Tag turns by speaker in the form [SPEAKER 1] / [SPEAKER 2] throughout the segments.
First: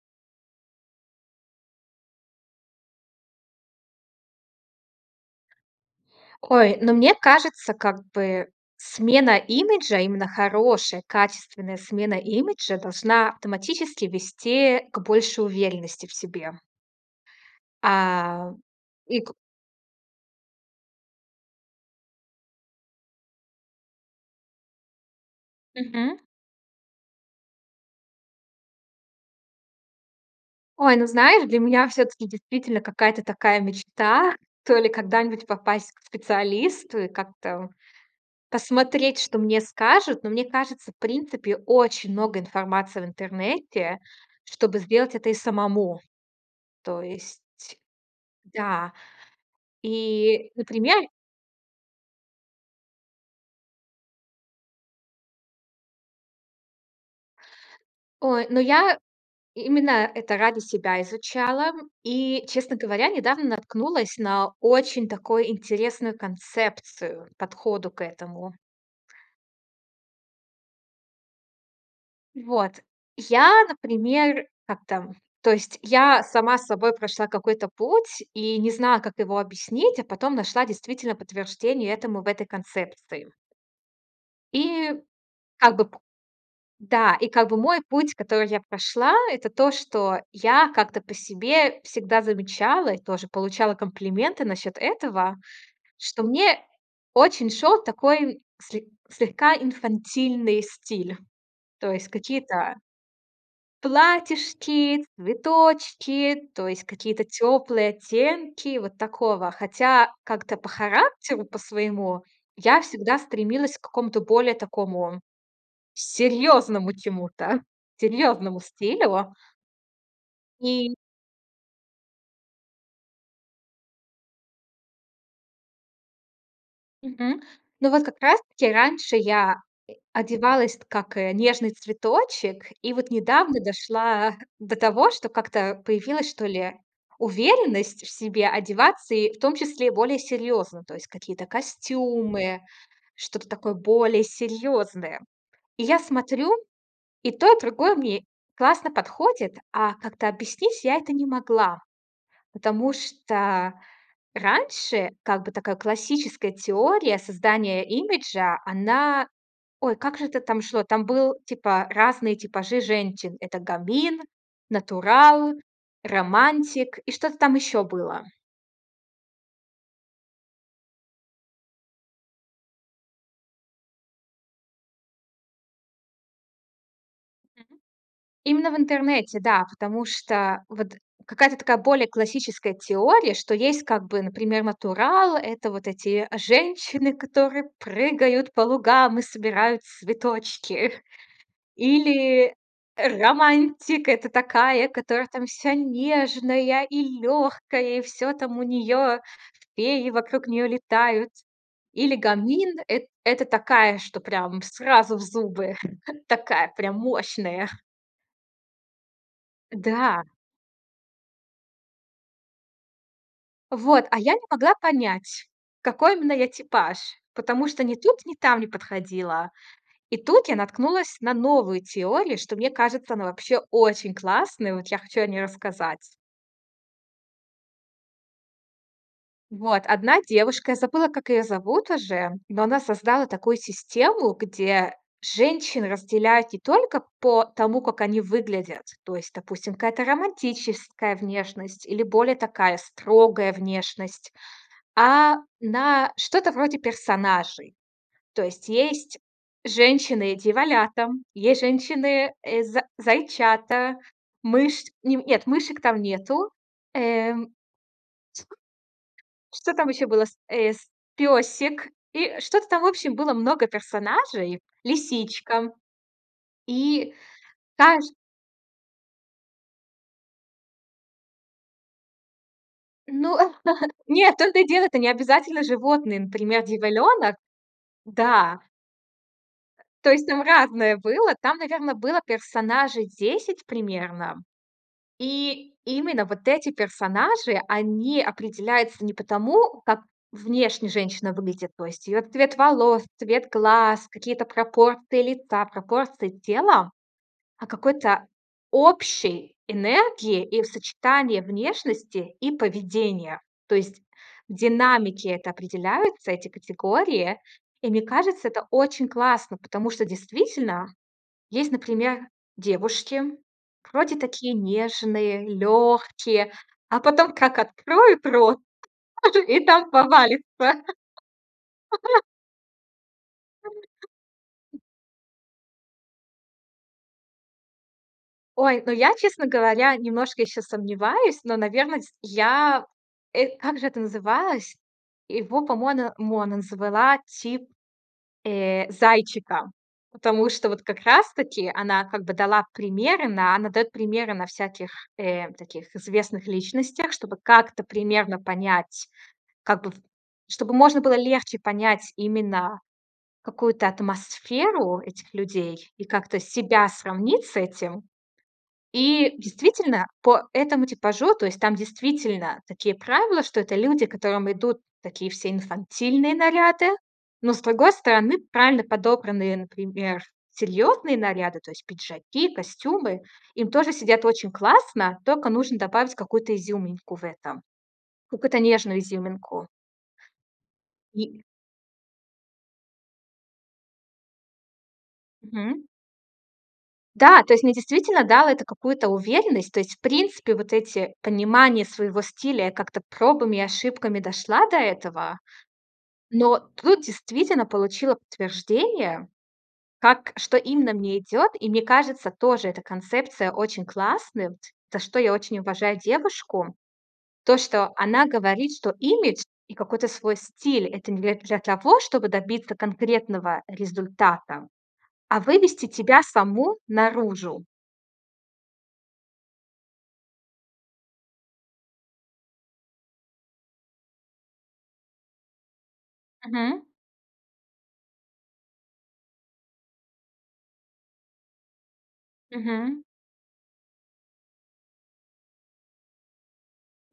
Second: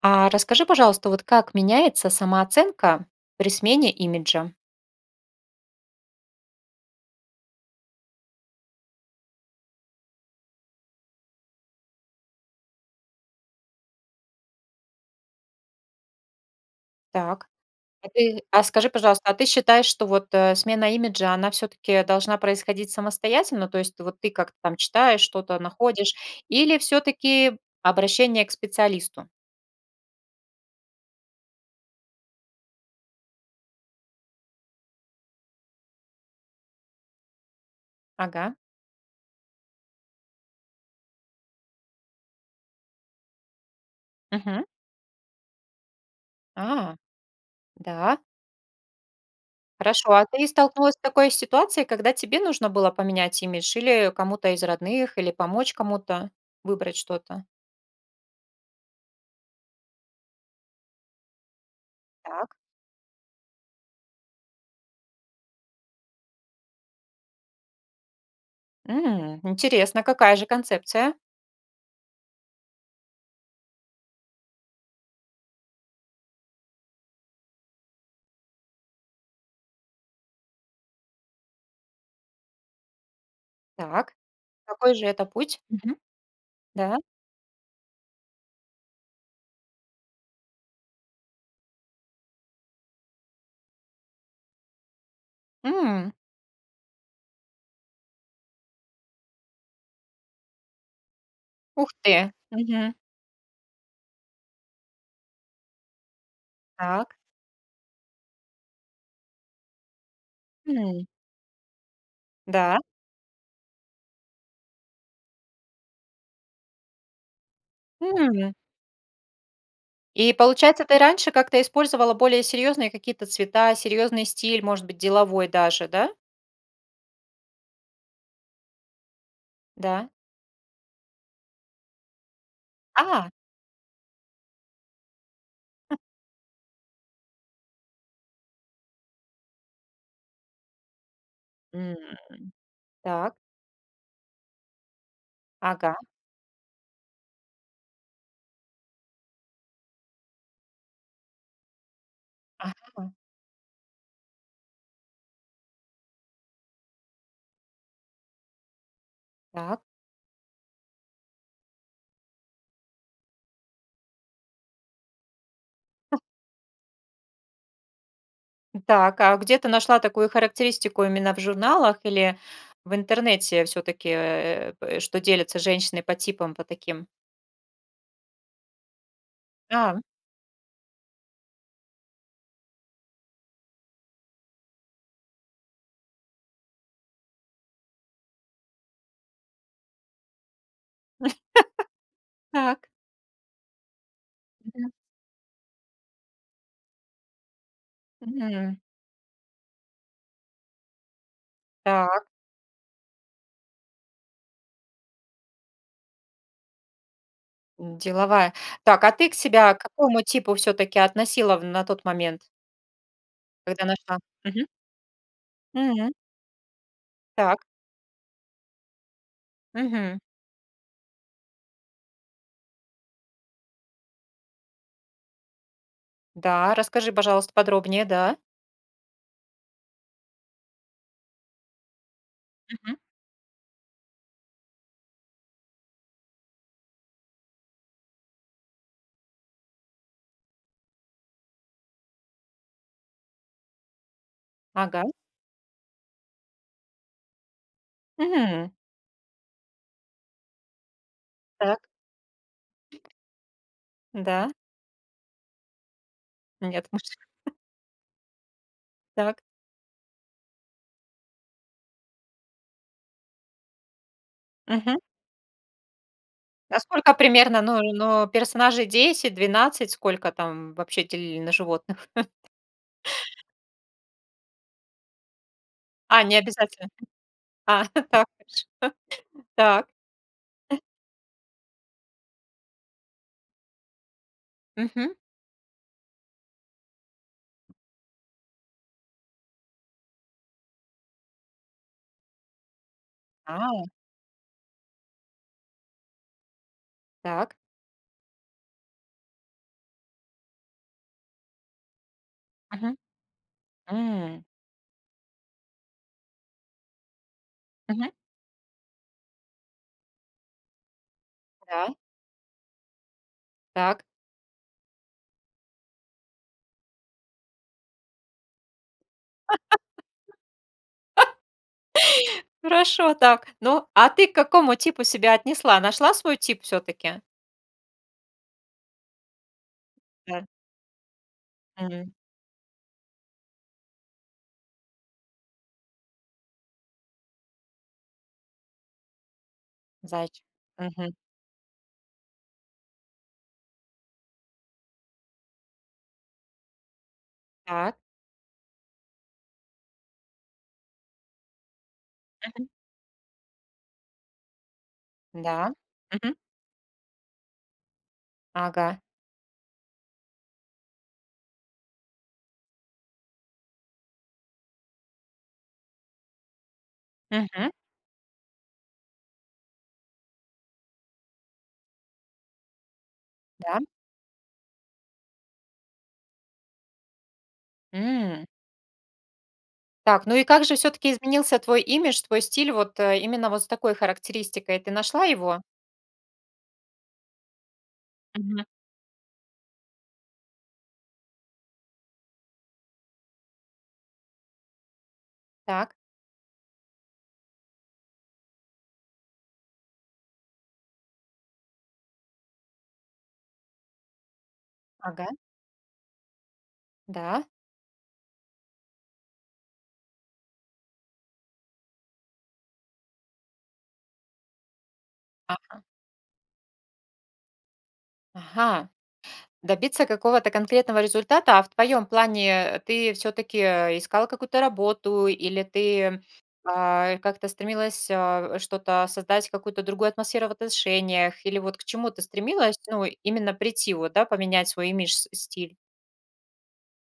[SPEAKER 1] А расскажи, пожалуйста, вот, как меняется самооценка при смене имиджа?
[SPEAKER 2] Ой, ну, мне кажется, как бы смена имиджа, именно хорошая, качественная смена имиджа, должна автоматически вести к большей уверенности в себе.
[SPEAKER 1] Так. А ты
[SPEAKER 2] А,
[SPEAKER 1] а скажи,
[SPEAKER 2] и
[SPEAKER 1] пожалуйста, а
[SPEAKER 2] к
[SPEAKER 1] ты считаешь, что вот, э, смена имиджа, она всё-таки должна происходить самостоятельно? То есть вот ты как-то там читаешь, что-то находишь.
[SPEAKER 2] Мгм.
[SPEAKER 1] Или всё-таки обращение к специалисту?
[SPEAKER 2] Ой, ну, знаешь, для меня всё-таки действительно какая-то такая мечта, то ли когда-нибудь попасть к специалисту и как-то, о,
[SPEAKER 1] Ага.
[SPEAKER 2] посмотреть, что мне скажут. Но мне кажется, в принципе, очень много информации в интернете,
[SPEAKER 1] Мгм.
[SPEAKER 2] чтобы сделать это и самому.
[SPEAKER 1] А,
[SPEAKER 2] То есть
[SPEAKER 1] да.
[SPEAKER 2] да,
[SPEAKER 1] Хорошо. А ты
[SPEAKER 2] и,
[SPEAKER 1] столкнулась с
[SPEAKER 2] например
[SPEAKER 1] такой ситуацией, когда тебе нужно было поменять имидж, или кому-то из родных, или помочь кому-то выбрать что-то?
[SPEAKER 2] Ой, но я именно это ради себя изучала. И,
[SPEAKER 1] Так.
[SPEAKER 2] честно говоря, недавно наткнулась на очень такой интересную концепцию, подходу к этому.
[SPEAKER 1] М, интересно, какая же концепция?
[SPEAKER 2] Вот. Я, например, как-то то есть я сама собой прошла какой-то путь и не знала, как его объяснить, а потом нашла действительно подтверждение этому в этой концепции.
[SPEAKER 1] Так.
[SPEAKER 2] И
[SPEAKER 1] Какой же это путь?
[SPEAKER 2] как бы
[SPEAKER 1] Мгм. Да.
[SPEAKER 2] да, и как бы мой путь, который я прошла- это то, что я как-то по себе всегда замечала и тоже получала комплименты насчёт этого,
[SPEAKER 1] М.
[SPEAKER 2] что мне очень шёл такой сле слегка инфантильный стиль,
[SPEAKER 1] Ух
[SPEAKER 2] то есть
[SPEAKER 1] ты!
[SPEAKER 2] какие-то
[SPEAKER 1] Мгм.
[SPEAKER 2] платьишки, цветочки, то есть
[SPEAKER 1] Так.
[SPEAKER 2] какие-то тёплые оттенки вот такого Хотя как-то по
[SPEAKER 1] М.
[SPEAKER 2] характеру по-своему
[SPEAKER 1] Да.
[SPEAKER 2] я всегда стремилась к какому-то более такому серьёзному чему-то,
[SPEAKER 1] М.
[SPEAKER 2] серьёзному стилю.
[SPEAKER 1] И получается,
[SPEAKER 2] И
[SPEAKER 1] ты раньше как-то использовала более серьёзные какие-то цвета, серьёзный стиль, может быть, деловой даже, да?
[SPEAKER 2] Мгм. Ну, вот как раз таки раньше я, э,
[SPEAKER 1] Да.
[SPEAKER 2] одевалась как, э, нежный цветочек, и вот
[SPEAKER 1] А.
[SPEAKER 2] недавно дошла до того, что как-то появилась, что ли, уверенность в себе одеваться, и в том числе более серьёзно. То есть какие-то
[SPEAKER 1] У,
[SPEAKER 2] костюмы,
[SPEAKER 1] так.
[SPEAKER 2] что-то такое более серьёзное. И я
[SPEAKER 1] Ага.
[SPEAKER 2] смотрю, и то, и другое мне классно подходит, а как-то объяснить я это не могла. Потому
[SPEAKER 1] Мгм.
[SPEAKER 2] что раньше, как бы, такая классическая теория создания имиджа, она
[SPEAKER 1] Так.
[SPEAKER 2] ой, как же это там шло, там был, типа, разные типажи женщин: это гамин, натурал,
[SPEAKER 1] У.
[SPEAKER 2] романтик и что-то там ещё было.
[SPEAKER 1] Так, а где ты нашла такую характеристику именно в журналах или в интернете всё-таки, э, п э, что делятся женщины по типам, по таким?
[SPEAKER 2] Мгм. Именно в интернете, да,
[SPEAKER 1] Да.
[SPEAKER 2] потому что вот какая-то такая более классическая теория, что есть как бы, например, натурал- это вот эти женщины, которые прыгают по лугам и собирают цветочки. Или
[SPEAKER 1] Так.
[SPEAKER 2] романтик- это такая,
[SPEAKER 1] Мгм.
[SPEAKER 2] которая там вся нежная и лёгкая, и всё там у
[SPEAKER 1] Мгм.
[SPEAKER 2] неё, феи вокруг неё летают. Или
[SPEAKER 1] Так.
[SPEAKER 2] гамин- эт это такая, что прям сразу в зубы, мощная.
[SPEAKER 1] У, деловая. Так, а ты к себя к какому
[SPEAKER 2] Да.
[SPEAKER 1] типу всё-таки относила в на тот момент? Когда
[SPEAKER 2] Вот,
[SPEAKER 1] нашла,
[SPEAKER 2] а я не
[SPEAKER 1] мгм.
[SPEAKER 2] могла понять,
[SPEAKER 1] Мгм.
[SPEAKER 2] какой именно я типаж,
[SPEAKER 1] Так.
[SPEAKER 2] потому что ни тут, ни там не подходила. И
[SPEAKER 1] Мгм.
[SPEAKER 2] тут я наткнулась на новую теорию, что, мне кажется, она вообще очень классная. Вот я хочу о ней рассказать.
[SPEAKER 1] Да, расскажи, пожалуйста, подробнее, да?
[SPEAKER 2] Вот одна девушка, я забыла, как её зовут уже, но она
[SPEAKER 1] Мгм.
[SPEAKER 2] создала такую систему, где женщин разделяют не только по тому, как они выглядят. То есть, допустим, какая-то романтическая внешность или более такая строгая внешность,
[SPEAKER 1] Ага.
[SPEAKER 2] а на что-то вроде персонажей. То есть
[SPEAKER 1] Мгм.
[SPEAKER 2] есть женщины-дьяволята там, есть
[SPEAKER 1] Так.
[SPEAKER 2] женщины, э, за зайчата,
[SPEAKER 1] Н-да?
[SPEAKER 2] мышь, ним нет, мышек там нету.
[SPEAKER 1] Нет мышек.
[SPEAKER 2] Эм.
[SPEAKER 1] Так.
[SPEAKER 2] Что там ещё было, с эс пёсик, и что-то там, в общем, было много персонажей,
[SPEAKER 1] Мгм.
[SPEAKER 2] лисичка.
[SPEAKER 1] Насколько
[SPEAKER 2] И,
[SPEAKER 1] примерно, но
[SPEAKER 2] знаешь
[SPEAKER 1] но, персонажей 10, 12? Сколько там вообще делили на животных?
[SPEAKER 2] Но, а, нохэд нет, в то, это и дело, это не обязательно животные,
[SPEAKER 1] А,
[SPEAKER 2] например,
[SPEAKER 1] необязательно.
[SPEAKER 2] дьяволёнок,
[SPEAKER 1] Так,
[SPEAKER 2] да.
[SPEAKER 1] хорошо. Так.
[SPEAKER 2] То есть там разное было. Там, наверно, было персонажей 10 примерно.
[SPEAKER 1] Мгм.
[SPEAKER 2] И именно вот эти персонажи, они определяются не потому, как внешне женщина выглядит. То есть её цвет волос, цвет
[SPEAKER 1] Ау?
[SPEAKER 2] глаз, какие-то пропорции лица, пропорции тела,
[SPEAKER 1] Так.
[SPEAKER 2] а какой-то общей энергии и в сочетание внешности и
[SPEAKER 1] Мгм,
[SPEAKER 2] поведения. То есть
[SPEAKER 1] м.
[SPEAKER 2] в динамике это определяются, эти категории. И мне
[SPEAKER 1] Мгм.
[SPEAKER 2] кажется, это очень классно, потому что действительно, есть,
[SPEAKER 1] Да.
[SPEAKER 2] например, девушки,
[SPEAKER 1] Так.
[SPEAKER 2] вроде такие нежные, лёгкие, а потом как открой рот, тут же и там повалится.
[SPEAKER 1] Хорошо, так. Ну а ты к какому типу себя отнесла? Нашла свой тип всё-таки?
[SPEAKER 2] Ой, ну, я, честно говоря, немножко
[SPEAKER 1] Да.
[SPEAKER 2] ещё сомневаюсь, но, на
[SPEAKER 1] Мгм.
[SPEAKER 2] верность, я, эт как же это называлось? Его, по мона монэн звэла тип, э, зайчика.
[SPEAKER 1] Зайчик,
[SPEAKER 2] Потому что вот как
[SPEAKER 1] мгм.
[SPEAKER 2] раз-таки она, как бы, дала примеры на она даёт примеры на всяких, э, таких известных личностях. Чтобы как-то
[SPEAKER 1] Так.
[SPEAKER 2] примерно понять, как бы, чтобы можно было легче понять
[SPEAKER 1] Мгм.
[SPEAKER 2] именно какую-то атмосферу этих
[SPEAKER 1] Да,
[SPEAKER 2] людей и
[SPEAKER 1] мгм.
[SPEAKER 2] как-то себя сравнить с этим.
[SPEAKER 1] Ага.
[SPEAKER 2] И действительно, по этому типажу, то есть там действительно такие правила, что это люди, которым идут такие всё инфантильные наряды, но, с
[SPEAKER 1] Мгм.
[SPEAKER 2] другой стороны, правильно подобранные, например, серьёзные наряды, то есть пиджаки, костюмы, им
[SPEAKER 1] Да.
[SPEAKER 2] тоже сидят очень классно. Тока нужно добавить какую-то изюминку в этом,
[SPEAKER 1] М.
[SPEAKER 2] какую-то нежную изюминку.
[SPEAKER 1] Так, ну и как же всё-таки
[SPEAKER 2] И
[SPEAKER 1] изменился твой имидж, твой стиль? Вот, э, именно вот с такой характеристикой, ты нашла его?
[SPEAKER 2] Мгм. Да, то есть мне действительно дало
[SPEAKER 1] Мгм.
[SPEAKER 2] это какую-то уверенность. То есть, в принципе, вот эти понимание своего стиля, я как-то пробами и ошибками дошла до этого.
[SPEAKER 1] Так.
[SPEAKER 2] Но тут действительно получила подтверждение, как что именно мне идёт, и, мне кажется, тоже эта концепция очень классным, за что
[SPEAKER 1] Ага.
[SPEAKER 2] я очень уважаю девушку.
[SPEAKER 1] Да.
[SPEAKER 2] То, что она говорит, что имидж и какой-то свой стиль- это не для для того, чтобы добиться конкретного результата, а
[SPEAKER 1] Ага.
[SPEAKER 2] вывести тебя саму наружу.
[SPEAKER 1] Ага, добиться какого-то конкретного результата. А в твоём плане, э, ты всё-таки, э, искала какую-то работу или ты,
[SPEAKER 2] Мгм.
[SPEAKER 1] а, как-то стремилась, а, что-то создать, какую-то другую атмосферу в отношениях, или вот к чему ты стремилась,
[SPEAKER 2] Мгм.
[SPEAKER 1] ну, именно прийти, вот, да, поменять свой имидж, с стиль?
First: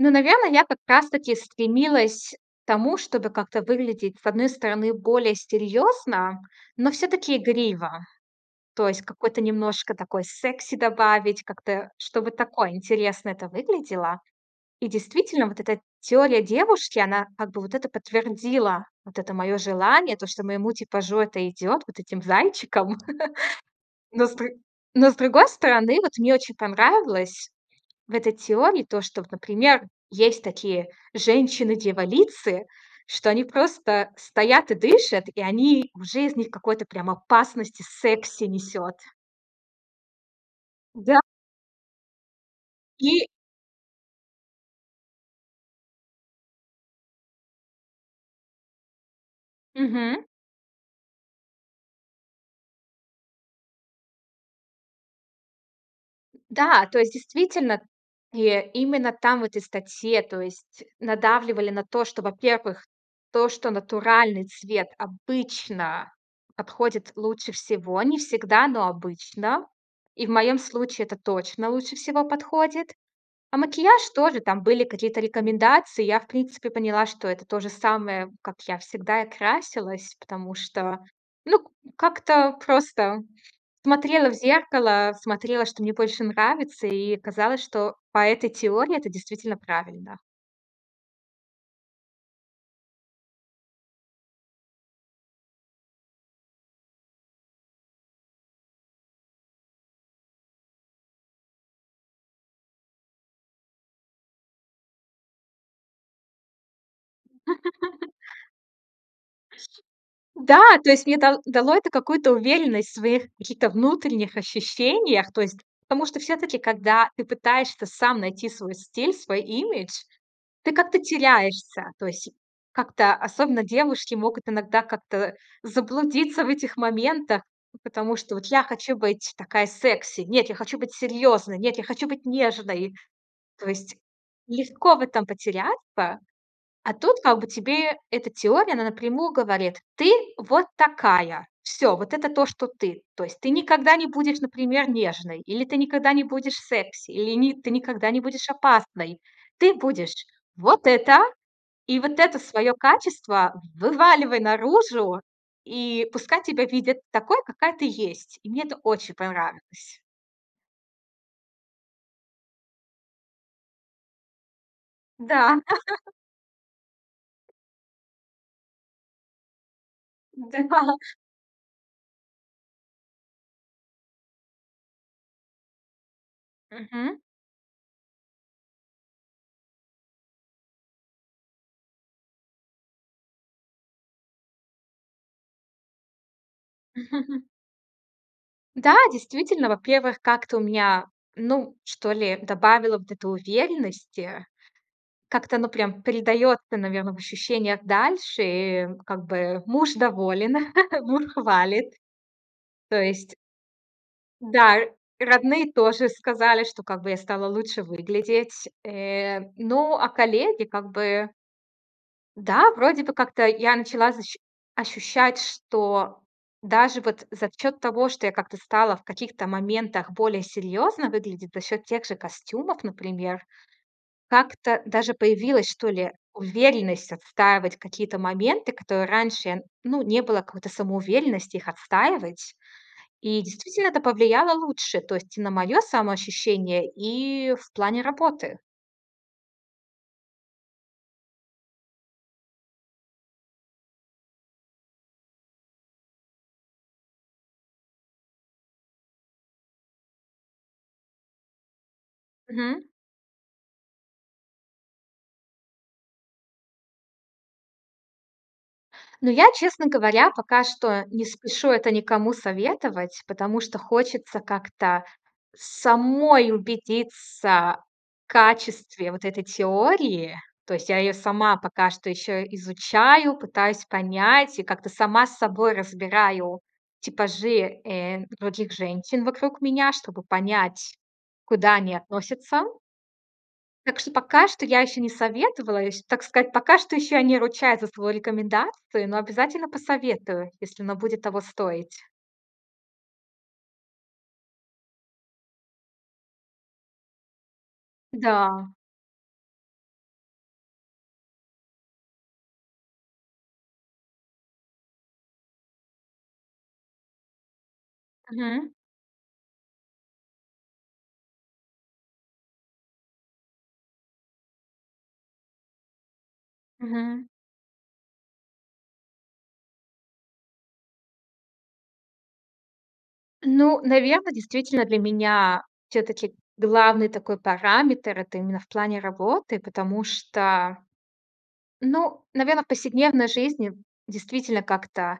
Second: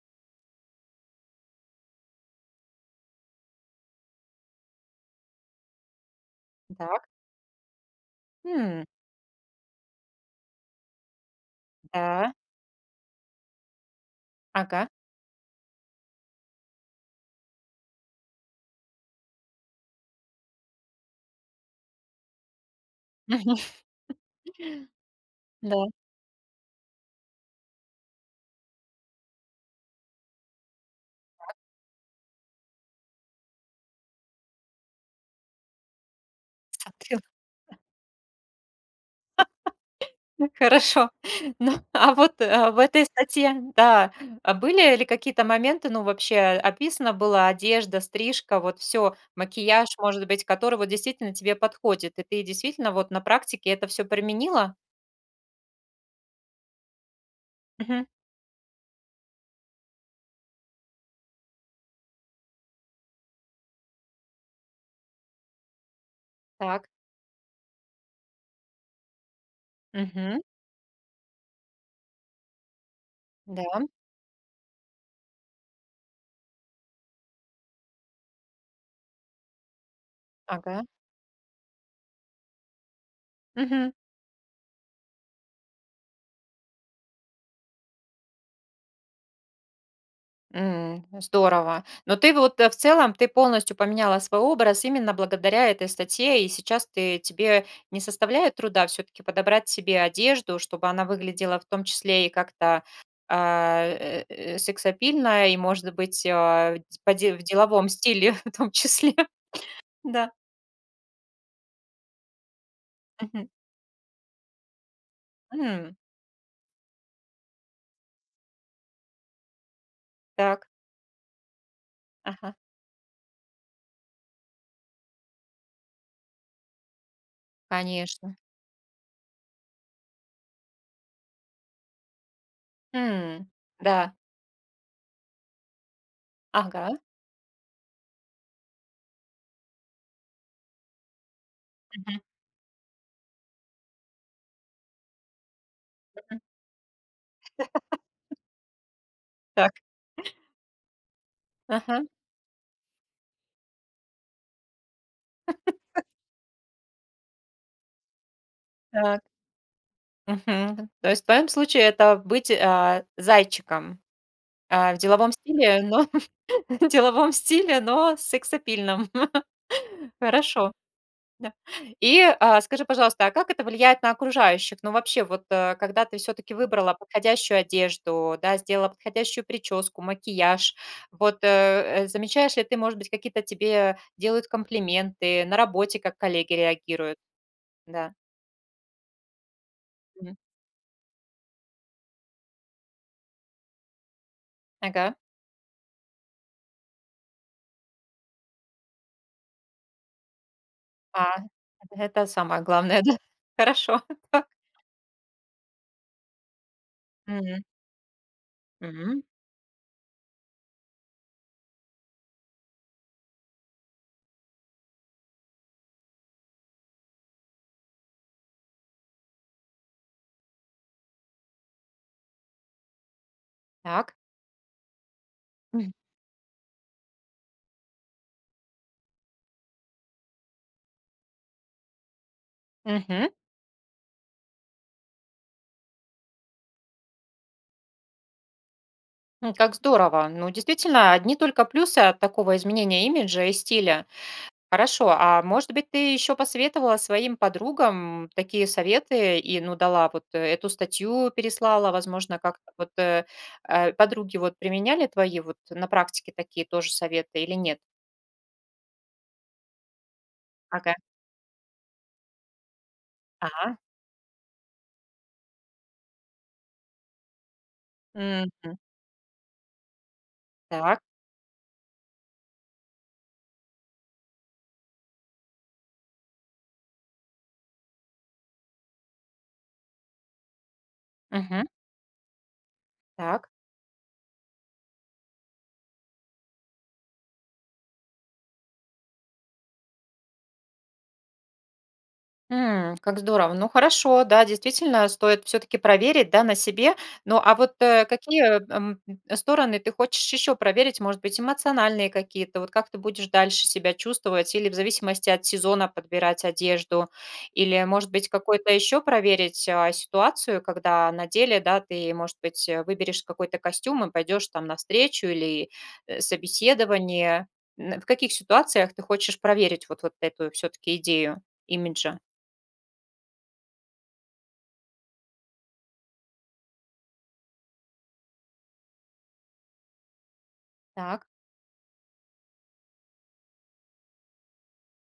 [SPEAKER 2] Ну, наверно, я как раз-таки стремилась к тому, чтобы как-то выглядеть, с одной стороны, более серьёзно, но
[SPEAKER 1] Дак.
[SPEAKER 2] всё-таки игриво.
[SPEAKER 1] Хм.
[SPEAKER 2] То есть какой-то немножко такой секси добавить, как-то, чтобы
[SPEAKER 1] Да.
[SPEAKER 2] такое интересно это выглядело. И
[SPEAKER 1] Ага.
[SPEAKER 2] действительно, вот эта теория девушки, она как бы вот это подтвердила. Вот это моё желание, то, что моему типажу это идёт, вот этим зайчиком. Но с дру но с другой
[SPEAKER 1] Да.
[SPEAKER 2] стороны, вот мне очень понравилось в этой теории то, что, вот, например, есть такие
[SPEAKER 1] Так.
[SPEAKER 2] женщины-дьяволицы, что они просто стоят и дышат, и они уже из них какой-то прям опасность
[SPEAKER 1] [unintelligible]
[SPEAKER 2] и секси несёт.
[SPEAKER 1] Хорошо.
[SPEAKER 2] Да.
[SPEAKER 1] Ну, а вот, а в этой
[SPEAKER 2] И
[SPEAKER 1] статье, да, а были ли какие-то моменты, ну, вообще описана была одежда, стрижка, вот всё, макияж,
[SPEAKER 2] Мгм.
[SPEAKER 1] может быть, который вот действительно тебе подходит, и ты действительно вот на практике это всё применила?
[SPEAKER 2] Да, то есть действительно,
[SPEAKER 1] Мгм.
[SPEAKER 2] э, именно там, в этой статье, то есть надавливали на то, что, во-первых, то, что натуральный цвет обычно
[SPEAKER 1] Так.
[SPEAKER 2] подходит лучше всего. Не всегда, но обычно. И в
[SPEAKER 1] Мгм.
[SPEAKER 2] моём случае это точно лучше всего подходит. А
[SPEAKER 1] Да.
[SPEAKER 2] макияж- тоже там были какие-то рекомендации. Я, в принципе, поняла, что это то же самое, как я всегда и красилась. Потому
[SPEAKER 1] Ага.
[SPEAKER 2] что, ну, к как-то просто
[SPEAKER 1] Мгм.
[SPEAKER 2] смотрела в зеркало, смотрела, что мне больше нравится. И оказалось, что по этой теории это действительно правильно.
[SPEAKER 1] М, здорово. Но ты, в вот, в целом, ты полностью поменяла свой образ именно благодаря этой статье. И сейчас ты тебе не составляет труда всё-таки подобрать себе одежду, чтобы она выглядела в том числе и как-то, а, э, э, сексапильно, и, может быть, а, в по де в деловом стиле в том числе. Да.
[SPEAKER 2] Да, то есть мне это да дало это какую-то уверенность в своих
[SPEAKER 1] Мгм.
[SPEAKER 2] каких-то внутренних ощущениях. То есть,
[SPEAKER 1] М.
[SPEAKER 2] потому что всё-таки, когда ты пытаешься сам найти свой стиль, свой имидж,
[SPEAKER 1] Так.
[SPEAKER 2] ты как-то теряешься. То есть
[SPEAKER 1] Ага.
[SPEAKER 2] как-то, особенно девушки, могут иногда как-то заблудиться в этих моментах, п потому
[SPEAKER 1] Конечно.
[SPEAKER 2] что: "Вот я хочу быть такая секси. Нет, я хочу быть серьёзной. Нет, я хочу быть нежной".
[SPEAKER 1] М,
[SPEAKER 2] То есть
[SPEAKER 1] да.
[SPEAKER 2] легко в этом потеряться. А
[SPEAKER 1] Ага.
[SPEAKER 2] тут как бы тебе эта теория, она напрямую говорит: "Ты вот такая". Всё, вот
[SPEAKER 1] Мгм.
[SPEAKER 2] это то, что ты. То есть ты никогда не будешь, например, нежной, или ты никогда не
[SPEAKER 1] Мгм.
[SPEAKER 2] будешь секси, или ты никогда не будешь опасной.
[SPEAKER 1] Так.
[SPEAKER 2] Ты будешь вот это. И
[SPEAKER 1] Ага.
[SPEAKER 2] вот это своё качество вываливай наружу, и пускай тебя видят такой, какая ты есть. И мне это очень
[SPEAKER 1] Так.
[SPEAKER 2] понравилось.
[SPEAKER 1] Мгм. То есть в твоём случае это быть, а, зайчиком. Э, в деловом
[SPEAKER 2] Да.
[SPEAKER 1] стиле, но в деловом стиле, но сексапильном. Хорошо.
[SPEAKER 2] Да.
[SPEAKER 1] Да. И, а, скажи, пожалуйста, а как это влияет на окружающих? Ну, вообще, вот, э, когда ты всё-таки выбрала
[SPEAKER 2] Мгм.
[SPEAKER 1] подходящую одежду, да, сделала подходящую причёску, макияж, вот, э, замечаешь ли ты, может быть, какие-то тебе делают комплименты, на работе, как коллеги реагируют? Да.
[SPEAKER 2] Да, действительно, во-первых,
[SPEAKER 1] Мгм.
[SPEAKER 2] как-то у меня, ну, что ли, добавило вот это уверенности.
[SPEAKER 1] Ага.
[SPEAKER 2] Как-то оно прям передаётся, наверно, в ощущениях дальше. И как бы муж доволен, муж
[SPEAKER 1] А,
[SPEAKER 2] хвалит.
[SPEAKER 1] это самое
[SPEAKER 2] То
[SPEAKER 1] главное. Да.
[SPEAKER 2] есть
[SPEAKER 1] Хорошо. Так.
[SPEAKER 2] Да, р родные тоже сказали, что как бы я стала
[SPEAKER 1] Мгм.
[SPEAKER 2] лучше выглядеть.
[SPEAKER 1] Мгм.
[SPEAKER 2] Э, ну, а коллеги как бы Да, вроде бы как-то я начала защ ощущать, что даже вот за счёт того, что я как-то стала в каких-то моментах более серьёзно выглядеть, за счёт тех же костюмов, например.
[SPEAKER 1] Так.
[SPEAKER 2] Как-то даже появилась, что
[SPEAKER 1] Мгм.
[SPEAKER 2] ли, уверенность отстаивать какие-то моменты, который раньше, ну, не было какой-то самоуверенности их отстаивать.
[SPEAKER 1] Мгм.
[SPEAKER 2] И действительно, это повлияло лучше, то есть и на моё самоощущение, и в плане работы.
[SPEAKER 1] М, как здорово. Ну, действительно, одни только плюсы от такого изменения имиджа и стиля. Хорошо, а может быть, ты ещё посоветовала своим подругам такие советы и, ну, дала вот эту статью, переслала? Возможно, как-то
[SPEAKER 2] Мгм.
[SPEAKER 1] вот, э, подруги вот применяли твои вот на практике такие тоже советы или нет?
[SPEAKER 2] Ну, я, честно говоря, пока
[SPEAKER 1] Ага.
[SPEAKER 2] что не спешу это никому советовать, потому что
[SPEAKER 1] А.
[SPEAKER 2] хочется как-то самой убедиться в
[SPEAKER 1] Мгм.
[SPEAKER 2] качестве вот этой теории. То есть я
[SPEAKER 1] Так.
[SPEAKER 2] её сама пока что ещё изучаю, пытаюсь понять и как-то сама с собой разбираю типажи, э, других женщин вокруг меня, чтобы понять,
[SPEAKER 1] Мгм.
[SPEAKER 2] куда они относятся.
[SPEAKER 1] Так.
[SPEAKER 2] Так что пока что я ещё не советовала, ещ так сказать, пока что ещё я не ручаюсь за свою рекомендацию, но обязательно посоветую, если оно будет того стоить.
[SPEAKER 1] М, как здорово. Ну, хорошо, да, действительно стоит всё-таки проверить, да, на себе. Ну, а вот, а какие,
[SPEAKER 2] Да.
[SPEAKER 1] м, стороны ты хочешь ещё проверить? Может быть, эмоциональные какие-то? Вот как ты будешь дальше себя чувствовать или в зависимости от сезона подбирать одежду? Или, может быть,
[SPEAKER 2] Мгм.
[SPEAKER 1] какой-то ещё проверить, а, ситуацию, когда на деле, да, ты, может быть, выберешь какой-то костюм и пойдёшь там на встречу или
[SPEAKER 2] Мгм.
[SPEAKER 1] собеседование? М, в каких ситуациях ты хочешь проверить вот вот эту всё-таки идею имиджа?
[SPEAKER 2] Ну, наверно, действительно для меня всё-таки главный такой параметр- это именно в плане работы, потому что
[SPEAKER 1] Так.
[SPEAKER 2] Ну, наверно, в повседневной жизни действительно как-то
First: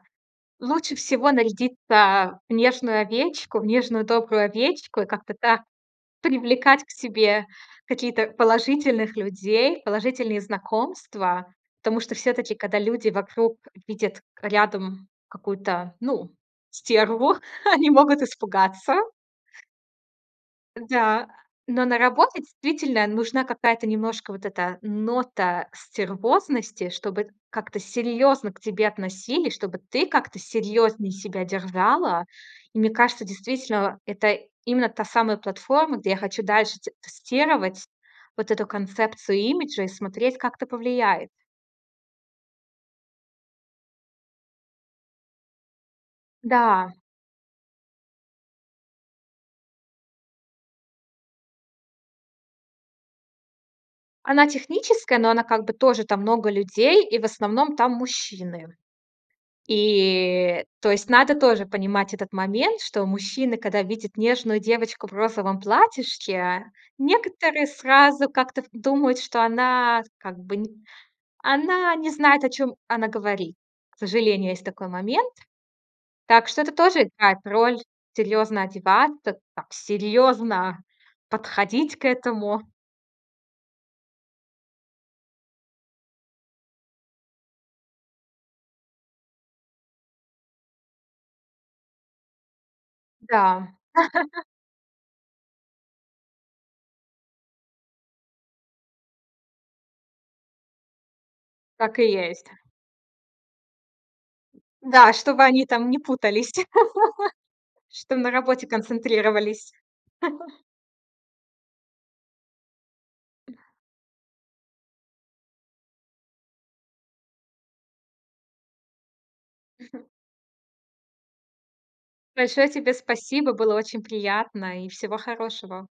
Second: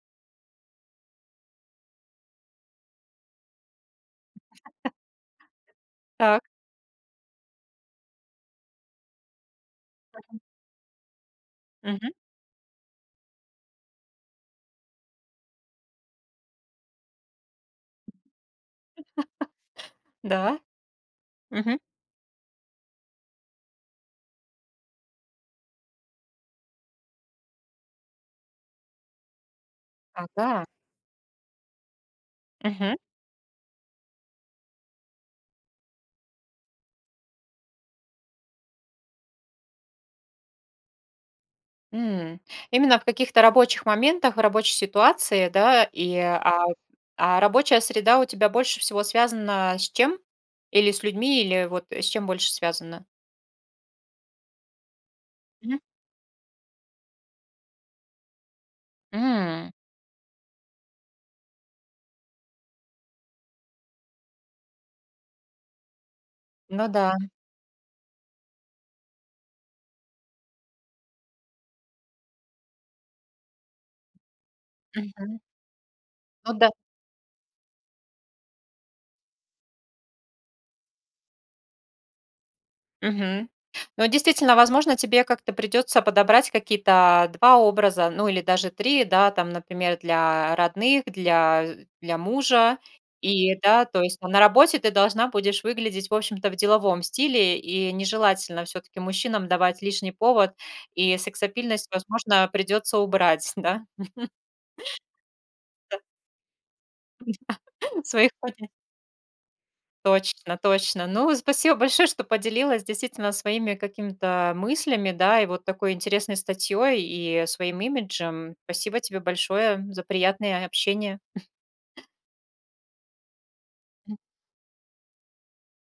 [SPEAKER 2] лучше всего нарядиться в нежную овечку, в нежную добрую овечку и как-то так
[SPEAKER 1] Так.
[SPEAKER 2] привлекать к себе какие-то, положительных людей,
[SPEAKER 1] Мгм.
[SPEAKER 2] положительные знакомства. Потому
[SPEAKER 1] Мгм.
[SPEAKER 2] что всё-таки, когда люди вокруг видят рядом какую-то, ну, стерву, они могут испугаться.
[SPEAKER 1] Да.
[SPEAKER 2] Да,
[SPEAKER 1] Мгм.
[SPEAKER 2] но на работе, действительно, нужна какая-то немножко вот эта нота стервозности, чтобы как-то серьёзно к тебе относились, чтобы ты как-то
[SPEAKER 1] Ага.
[SPEAKER 2] серьёзнее себя держала. И мне
[SPEAKER 1] Мгм.
[SPEAKER 2] кажется, действительно, это именно та самая платформа, где я хочу дальше т тестировать вот эту концепцию имиджа и смотреть, как это повлияет.
[SPEAKER 1] М. Именно в каких-то рабочих моментах, рабочей ситуации, да? И, а
[SPEAKER 2] Да.
[SPEAKER 1] А рабочая среда у тебя больше всего связана с чем? Или с людьми, или, вот, с чем больше связана?
[SPEAKER 2] Она техническая, но она, как бы,
[SPEAKER 1] Мгм.
[SPEAKER 2] тоже там много людей, и в основном там мужчины.
[SPEAKER 1] М.
[SPEAKER 2] И, то есть надо тоже понимать этот момент, что мужчины, когда видят нежную девочку в розовом платьишке,
[SPEAKER 1] Ну да.
[SPEAKER 2] некоторые сразу как-то в думают, что она, как бы, н она не знает, о чём она говорит. К сожалению, есть такой момент.
[SPEAKER 1] Мгм.
[SPEAKER 2] Так
[SPEAKER 1] Ну
[SPEAKER 2] что
[SPEAKER 1] да.
[SPEAKER 2] это тоже играет роль: серьёзно одеваться, так серьёзно подходить к этому.
[SPEAKER 1] Мгм. Ну, действительно, возможно, тебе как-то придётся подобрать какие-то 2 образа, ну, или даже 3, да, там, например, для родных, для для мужа. И
[SPEAKER 2] Да.
[SPEAKER 1] да, то есть там на работе ты должна будешь выглядеть, в общем-то, в деловом стиле, и нежелательно всё-таки мужчинам давать лишний повод, и сексапильность,
[SPEAKER 2] Так и есть.
[SPEAKER 1] возможно, придётся убрать, да.
[SPEAKER 2] Да, чтобы они там не
[SPEAKER 1] Да.
[SPEAKER 2] путались,
[SPEAKER 1] Да,
[SPEAKER 2] чтоб на
[SPEAKER 1] своих
[SPEAKER 2] работе
[SPEAKER 1] поня
[SPEAKER 2] концентрировались.
[SPEAKER 1] Точно точно. Ну, спасибо большое, что поделилась действительно своими какими-то, мыслями, да, и вот такой интересной статьёй, и своим имиджем. Спасибо тебе большое за приятное общение.
[SPEAKER 2] Большое тебе спасибо, было очень приятно и всего хорошего!